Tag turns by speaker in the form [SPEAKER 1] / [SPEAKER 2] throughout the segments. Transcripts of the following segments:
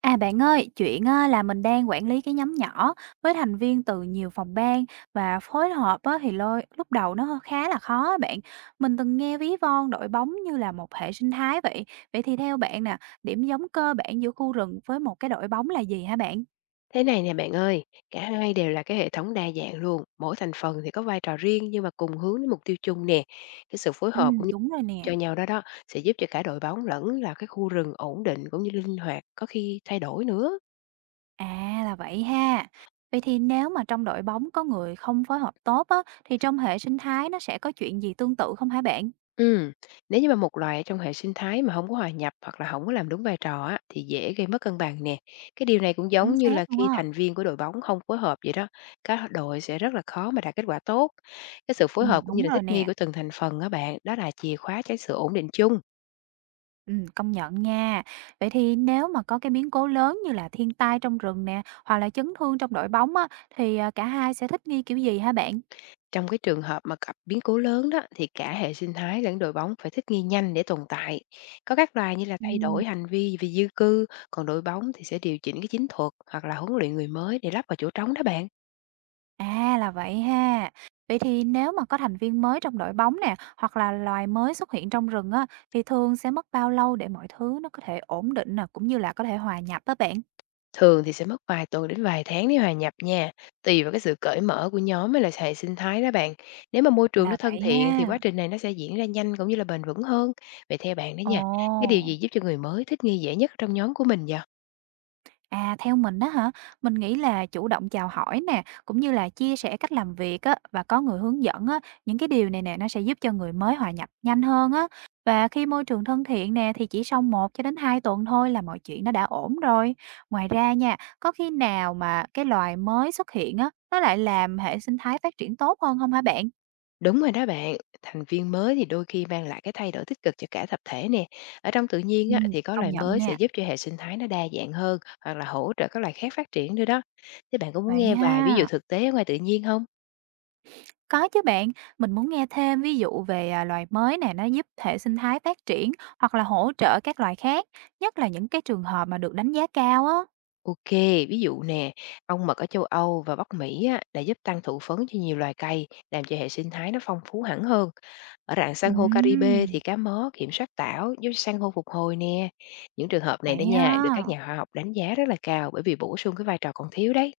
[SPEAKER 1] À bạn ơi, chuyện á, là mình đang quản lý cái nhóm nhỏ với thành viên từ nhiều phòng ban và phối hợp á, thì lôi lúc đầu nó khá là khó á bạn. Mình từng nghe ví von đội bóng như là một hệ sinh thái vậy. Vậy thì theo bạn nè, điểm giống cơ bản giữa khu rừng với một cái đội bóng là gì hả bạn?
[SPEAKER 2] Thế này nè bạn ơi, cả hai đều là cái hệ thống đa dạng luôn, mỗi thành phần thì có vai trò riêng nhưng mà cùng hướng đến mục tiêu chung nè. Cái sự phối
[SPEAKER 1] Ừ,
[SPEAKER 2] hợp cũng như
[SPEAKER 1] đúng rồi
[SPEAKER 2] cho
[SPEAKER 1] nè.
[SPEAKER 2] nhau đó đó sẽ giúp cho cả đội bóng lẫn là cái khu rừng ổn định cũng như linh hoạt, có khi thay đổi nữa.
[SPEAKER 1] À là vậy ha. Vậy thì nếu mà trong đội bóng có người không phối hợp tốt á, thì trong hệ sinh thái nó sẽ có chuyện gì tương tự không hả bạn?
[SPEAKER 2] Ừ, nếu như mà một loài ở trong hệ sinh thái mà không có hòa nhập hoặc là không có làm đúng vai trò á, thì dễ gây mất cân bằng nè. Cái điều này cũng
[SPEAKER 1] Chính
[SPEAKER 2] giống như
[SPEAKER 1] xác
[SPEAKER 2] là
[SPEAKER 1] luôn
[SPEAKER 2] khi
[SPEAKER 1] á.
[SPEAKER 2] thành viên của đội bóng không phối hợp vậy đó, các đội sẽ rất là khó mà đạt kết quả tốt. Cái sự
[SPEAKER 1] Ừ,
[SPEAKER 2] phối hợp cũng như
[SPEAKER 1] đúng
[SPEAKER 2] là
[SPEAKER 1] rồi
[SPEAKER 2] thích nghi
[SPEAKER 1] nè.
[SPEAKER 2] của từng thành phần á bạn, đó là chìa khóa cho sự ổn định chung.
[SPEAKER 1] Công nhận nha. Vậy thì nếu mà có cái biến cố lớn như là thiên tai trong rừng nè, hoặc là chấn thương trong đội bóng á, thì, cả hai sẽ thích nghi kiểu gì hả bạn?
[SPEAKER 2] Trong cái trường hợp mà gặp biến cố lớn đó, thì cả hệ sinh thái lẫn đội bóng phải thích nghi nhanh để tồn tại. Có các loài như là thay
[SPEAKER 1] Ừm.
[SPEAKER 2] đổi hành vi vì di cư, còn đội bóng thì sẽ điều chỉnh cái chiến thuật hoặc là huấn luyện người mới để lắp vào chỗ trống đó bạn.
[SPEAKER 1] À, là vậy ha. Vậy thì nếu mà có thành viên mới trong đội bóng nè, hoặc là loài mới xuất hiện trong rừng á, thì thường sẽ mất bao lâu để mọi thứ nó có thể ổn định nè, cũng như là có thể hòa nhập á bạn?
[SPEAKER 2] Thường thì sẽ mất vài tuần đến vài tháng để hòa nhập nha, tùy vào cái sự cởi mở của nhóm với lại hệ sinh thái đó bạn. Nếu mà môi trường nó
[SPEAKER 1] Là
[SPEAKER 2] thân
[SPEAKER 1] vậy
[SPEAKER 2] thiện thì quá
[SPEAKER 1] ha.
[SPEAKER 2] trình này nó sẽ diễn ra nhanh cũng như là bền vững hơn. Vậy theo bạn đó
[SPEAKER 1] Ồ.
[SPEAKER 2] nha, cái điều gì giúp cho người mới thích nghi dễ nhất trong nhóm của mình vậy?
[SPEAKER 1] À, theo mình đó hả? Mình nghĩ là chủ động chào hỏi nè, cũng như là chia sẻ cách làm việc á, và có người hướng dẫn á, những cái điều này nè nó sẽ giúp cho người mới hòa nhập nhanh hơn á. Và khi môi trường thân thiện nè thì chỉ sau một cho đến 2 tuần thôi là mọi chuyện nó đã ổn rồi. Ngoài ra nha, có khi nào mà cái loài mới xuất hiện á, nó lại làm hệ sinh thái phát triển tốt hơn không hả bạn?
[SPEAKER 2] Đúng rồi đó bạn, thành viên mới thì đôi khi mang lại cái thay đổi tích cực cho cả tập thể nè. Ở trong tự nhiên
[SPEAKER 1] Ừ,
[SPEAKER 2] á, thì có
[SPEAKER 1] công
[SPEAKER 2] loài
[SPEAKER 1] nhận
[SPEAKER 2] mới sẽ
[SPEAKER 1] nha.
[SPEAKER 2] giúp cho hệ sinh thái nó đa dạng hơn hoặc là hỗ trợ các loài khác phát triển nữa đó. Thế bạn có muốn
[SPEAKER 1] Vậy
[SPEAKER 2] nghe vài ví dụ
[SPEAKER 1] ha.
[SPEAKER 2] thực tế ở ngoài tự nhiên không?
[SPEAKER 1] Có chứ bạn, mình muốn nghe thêm ví dụ về loài mới này nó giúp hệ sinh thái phát triển hoặc là hỗ trợ các loài khác, nhất là những cái trường hợp mà được đánh giá cao á.
[SPEAKER 2] OK, ví dụ nè, ong mật ở châu Âu và Bắc Mỹ á, đã giúp tăng thụ phấn cho nhiều loài cây, làm cho hệ sinh thái nó phong phú hẳn hơn. Ở rạn san hô Caribe
[SPEAKER 1] Ừm,
[SPEAKER 2] thì cá mó kiểm soát tảo giúp san hô phục hồi nè. Những trường hợp này đó
[SPEAKER 1] vậy
[SPEAKER 2] nha, được các
[SPEAKER 1] ha.
[SPEAKER 2] nhà khoa học đánh giá rất là cao bởi vì bổ sung cái vai trò còn thiếu đấy.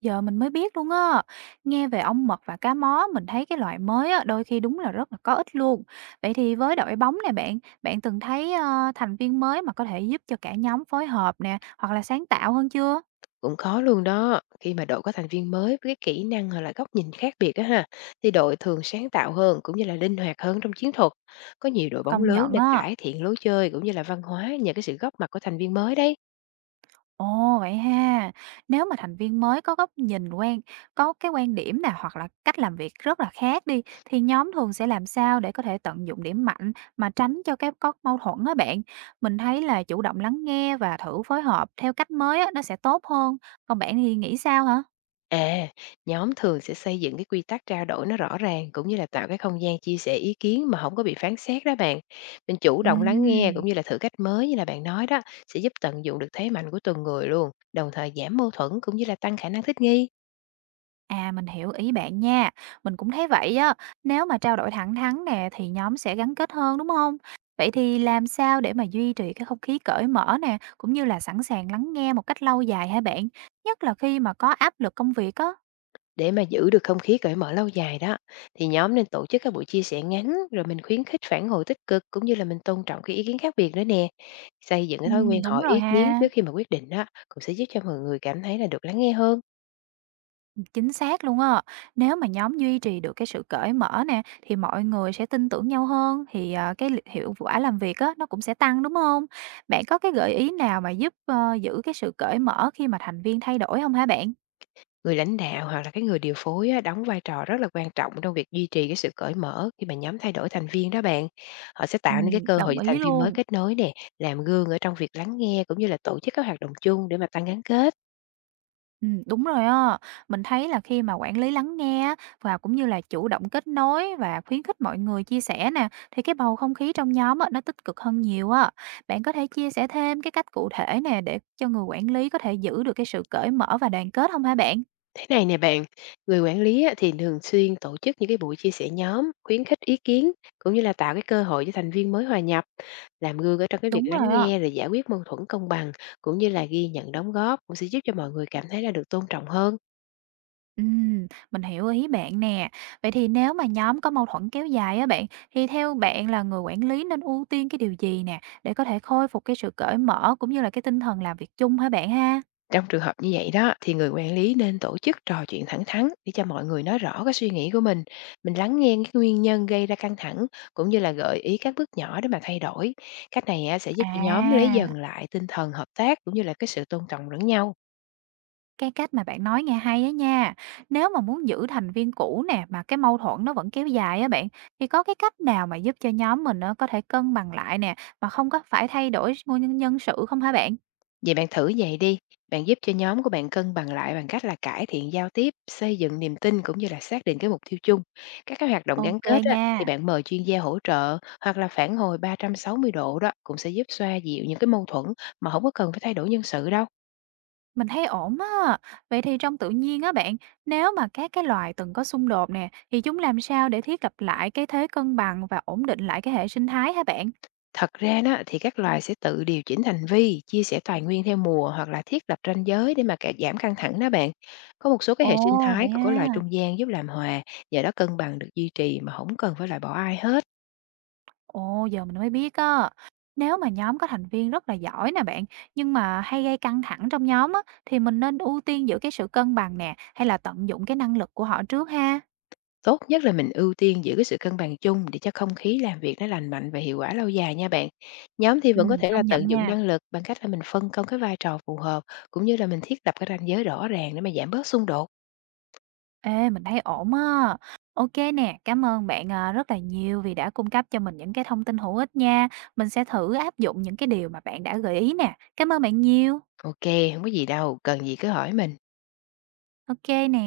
[SPEAKER 1] Giờ mình mới biết luôn á. Nghe về ong mật và cá mó, mình thấy cái loại mới á, đôi khi đúng là rất là có ích luôn. Vậy thì với đội bóng này bạn, bạn từng thấy thành viên mới mà có thể giúp cho cả nhóm phối hợp nè, hoặc là sáng tạo hơn chưa?
[SPEAKER 2] Cũng khó luôn đó, khi mà đội có thành viên mới với cái kỹ năng hoặc là góc nhìn khác biệt á ha, thì đội thường sáng tạo hơn cũng như là linh hoạt hơn trong chiến thuật. Có nhiều đội bóng
[SPEAKER 1] Công
[SPEAKER 2] lớn
[SPEAKER 1] nhận
[SPEAKER 2] đã
[SPEAKER 1] á.
[SPEAKER 2] cải thiện lối chơi cũng như là văn hóa nhờ cái sự góp mặt của thành viên mới đấy.
[SPEAKER 1] Ồ, vậy ha. Nếu mà thành viên mới có góc nhìn quan có cái quan điểm nè hoặc là cách làm việc rất là khác đi thì nhóm thường sẽ làm sao để có thể tận dụng điểm mạnh mà tránh cho cái có mâu thuẫn á bạn. Mình thấy là chủ động lắng nghe và thử phối hợp theo cách mới á nó sẽ tốt hơn. Còn bạn thì nghĩ sao hả?
[SPEAKER 2] À, nhóm thường sẽ xây dựng cái quy tắc trao đổi nó rõ ràng cũng như là tạo cái không gian chia sẻ ý kiến mà không có bị phán xét đó bạn. Mình chủ động lắng nghe cũng
[SPEAKER 1] Ừm.
[SPEAKER 2] như là thử cách mới như là bạn nói đó sẽ giúp tận dụng được thế mạnh của từng người luôn, đồng thời giảm mâu thuẫn cũng như là tăng khả năng thích nghi
[SPEAKER 1] À, mình hiểu ý bạn nha. Mình cũng thấy vậy á. Nếu mà trao đổi thẳng thắn nè thì nhóm sẽ gắn kết hơn đúng không? Vậy thì làm sao để mà duy trì cái không khí cởi mở nè, cũng như là sẵn sàng lắng nghe một cách lâu dài hả bạn? Nhất là khi mà có áp lực công việc á.
[SPEAKER 2] để mà giữ được không khí cởi mở lâu dài đó. Thì nhóm nên tổ chức các buổi chia sẻ ngắn, rồi mình khuyến khích phản hồi tích cực cũng như là mình tôn trọng cái ý kiến khác biệt nữa nè. Xây dựng
[SPEAKER 1] Ừ,
[SPEAKER 2] cái thói quen
[SPEAKER 1] đúng
[SPEAKER 2] hỏi
[SPEAKER 1] rồi
[SPEAKER 2] ý kiến
[SPEAKER 1] ha,
[SPEAKER 2] trước khi mà quyết định đó cũng sẽ giúp cho mọi người cảm thấy là được lắng nghe hơn.
[SPEAKER 1] chính xác luôn á. Nếu mà nhóm duy trì được cái sự cởi mở nè thì mọi người sẽ tin tưởng nhau hơn thì cái hiệu quả làm việc á nó cũng sẽ tăng đúng không? Bạn có cái gợi ý nào mà giúp giữ cái sự cởi mở khi mà thành viên thay đổi không hả bạn?
[SPEAKER 2] Người lãnh đạo hoặc là cái người điều phối á, đóng vai trò rất là quan trọng trong việc duy trì cái sự cởi mở khi mà nhóm thay đổi thành viên đó bạn. Họ sẽ tạo nên cái cơ hội
[SPEAKER 1] Đồng
[SPEAKER 2] cho
[SPEAKER 1] ý
[SPEAKER 2] thành viên mới
[SPEAKER 1] luôn.
[SPEAKER 2] kết nối nè, làm gương ở trong việc lắng nghe cũng như là tổ chức các hoạt động chung để mà tăng gắn kết.
[SPEAKER 1] Đúng rồi á. Mình thấy là khi mà quản lý lắng nghe á, và cũng như là chủ động kết nối và khuyến khích mọi người chia sẻ nè, thì cái bầu không khí trong nhóm á, nó tích cực hơn nhiều á. Bạn có thể chia sẻ thêm cái cách cụ thể nè để cho người quản lý có thể giữ được cái sự cởi mở và đoàn kết không hả bạn?
[SPEAKER 2] Thế này nè bạn, người quản lý á, thì thường xuyên tổ chức những cái buổi chia sẻ nhóm, khuyến khích ý kiến cũng như là tạo cái cơ hội cho thành viên mới hòa nhập, làm gương ở trong cái việc
[SPEAKER 1] Đúng rồi
[SPEAKER 2] lắng
[SPEAKER 1] á.
[SPEAKER 2] nghe rồi giải quyết mâu thuẫn công bằng cũng như là ghi nhận đóng góp, cũng sẽ giúp cho mọi người cảm thấy là được tôn trọng hơn.
[SPEAKER 1] Mình hiểu ý bạn nè. Vậy thì nếu mà nhóm có mâu thuẫn kéo dài á bạn, thì theo bạn là người quản lý nên ưu tiên cái điều gì nè, để có thể khôi phục cái sự cởi mở cũng như là cái tinh thần làm việc chung hả bạn ha?
[SPEAKER 2] Trong trường hợp như vậy đó, thì người quản lý nên tổ chức trò chuyện thẳng thắn để cho mọi người nói rõ cái suy nghĩ của mình lắng nghe cái nguyên nhân gây ra căng thẳng cũng như là gợi ý các bước nhỏ để mà thay đổi. Cách này á, sẽ giúp cho nhóm lấy
[SPEAKER 1] À,
[SPEAKER 2] dần lại tinh thần hợp tác cũng như là cái sự tôn trọng lẫn nhau.
[SPEAKER 1] cái cách mà bạn nói nghe hay á nha. Nếu mà muốn giữ thành viên cũ nè mà cái mâu thuẫn nó vẫn kéo dài á bạn, thì có cái cách nào mà giúp cho nhóm mình nó có thể cân bằng lại nè mà không có phải thay đổi nguyên nhân sự không hả bạn?
[SPEAKER 2] Vậy bạn thử vậy đi, bạn giúp cho nhóm của bạn cân bằng lại bằng cách là cải thiện giao tiếp, xây dựng niềm tin cũng như là xác định cái mục tiêu chung. Các cái hoạt động gắn
[SPEAKER 1] OK
[SPEAKER 2] kết á, thì
[SPEAKER 1] nha.
[SPEAKER 2] bạn mời chuyên gia hỗ trợ hoặc là phản hồi 360 độ đó cũng sẽ giúp xoa dịu những cái mâu thuẫn mà không có cần phải thay đổi nhân sự đâu.
[SPEAKER 1] Mình thấy ổn á. Vậy thì trong tự nhiên á bạn, nếu mà các cái loài từng có xung đột nè, thì chúng làm sao để thiết lập lại cái thế cân bằng và ổn định lại cái hệ sinh thái hả bạn?
[SPEAKER 2] Thật ra đó thì các loài sẽ tự điều chỉnh hành vi, chia sẻ tài nguyên theo mùa hoặc là thiết lập ranh giới để mà cả giảm căng thẳng đó bạn. Có một số cái
[SPEAKER 1] Ồ,
[SPEAKER 2] hệ sinh
[SPEAKER 1] vậy
[SPEAKER 2] thái còn có loài
[SPEAKER 1] ha.
[SPEAKER 2] trung gian giúp làm hòa, nhờ đó cân bằng được duy trì mà không cần phải loại bỏ ai hết.
[SPEAKER 1] Ồ, giờ mình mới biết á. Nếu mà nhóm có thành viên rất là giỏi nè bạn, nhưng mà hay gây căng thẳng trong nhóm á, thì mình nên ưu tiên giữ cái sự cân bằng nè, hay là tận dụng cái năng lực của họ trước ha.
[SPEAKER 2] Tốt nhất là mình ưu tiên giữ cái sự cân bằng chung để cho không khí làm việc nó lành mạnh và hiệu quả lâu dài nha bạn. Nhóm thì
[SPEAKER 1] Ừ,
[SPEAKER 2] vẫn có thể là
[SPEAKER 1] công nhận
[SPEAKER 2] tận dụng
[SPEAKER 1] nha.
[SPEAKER 2] năng lực bằng cách là mình phân công cái vai trò phù hợp cũng như là mình thiết lập cái ranh giới rõ ràng để mà giảm bớt xung đột.
[SPEAKER 1] Ê, mình thấy ổn á. OK nè, cảm ơn bạn, rất là nhiều vì đã cung cấp cho mình những cái thông tin hữu ích nha. Mình sẽ thử áp dụng những cái điều mà bạn đã gợi ý nè. Cảm ơn bạn nhiều.
[SPEAKER 2] Ok, không có gì đâu, cần gì cứ hỏi mình.
[SPEAKER 1] OK nè.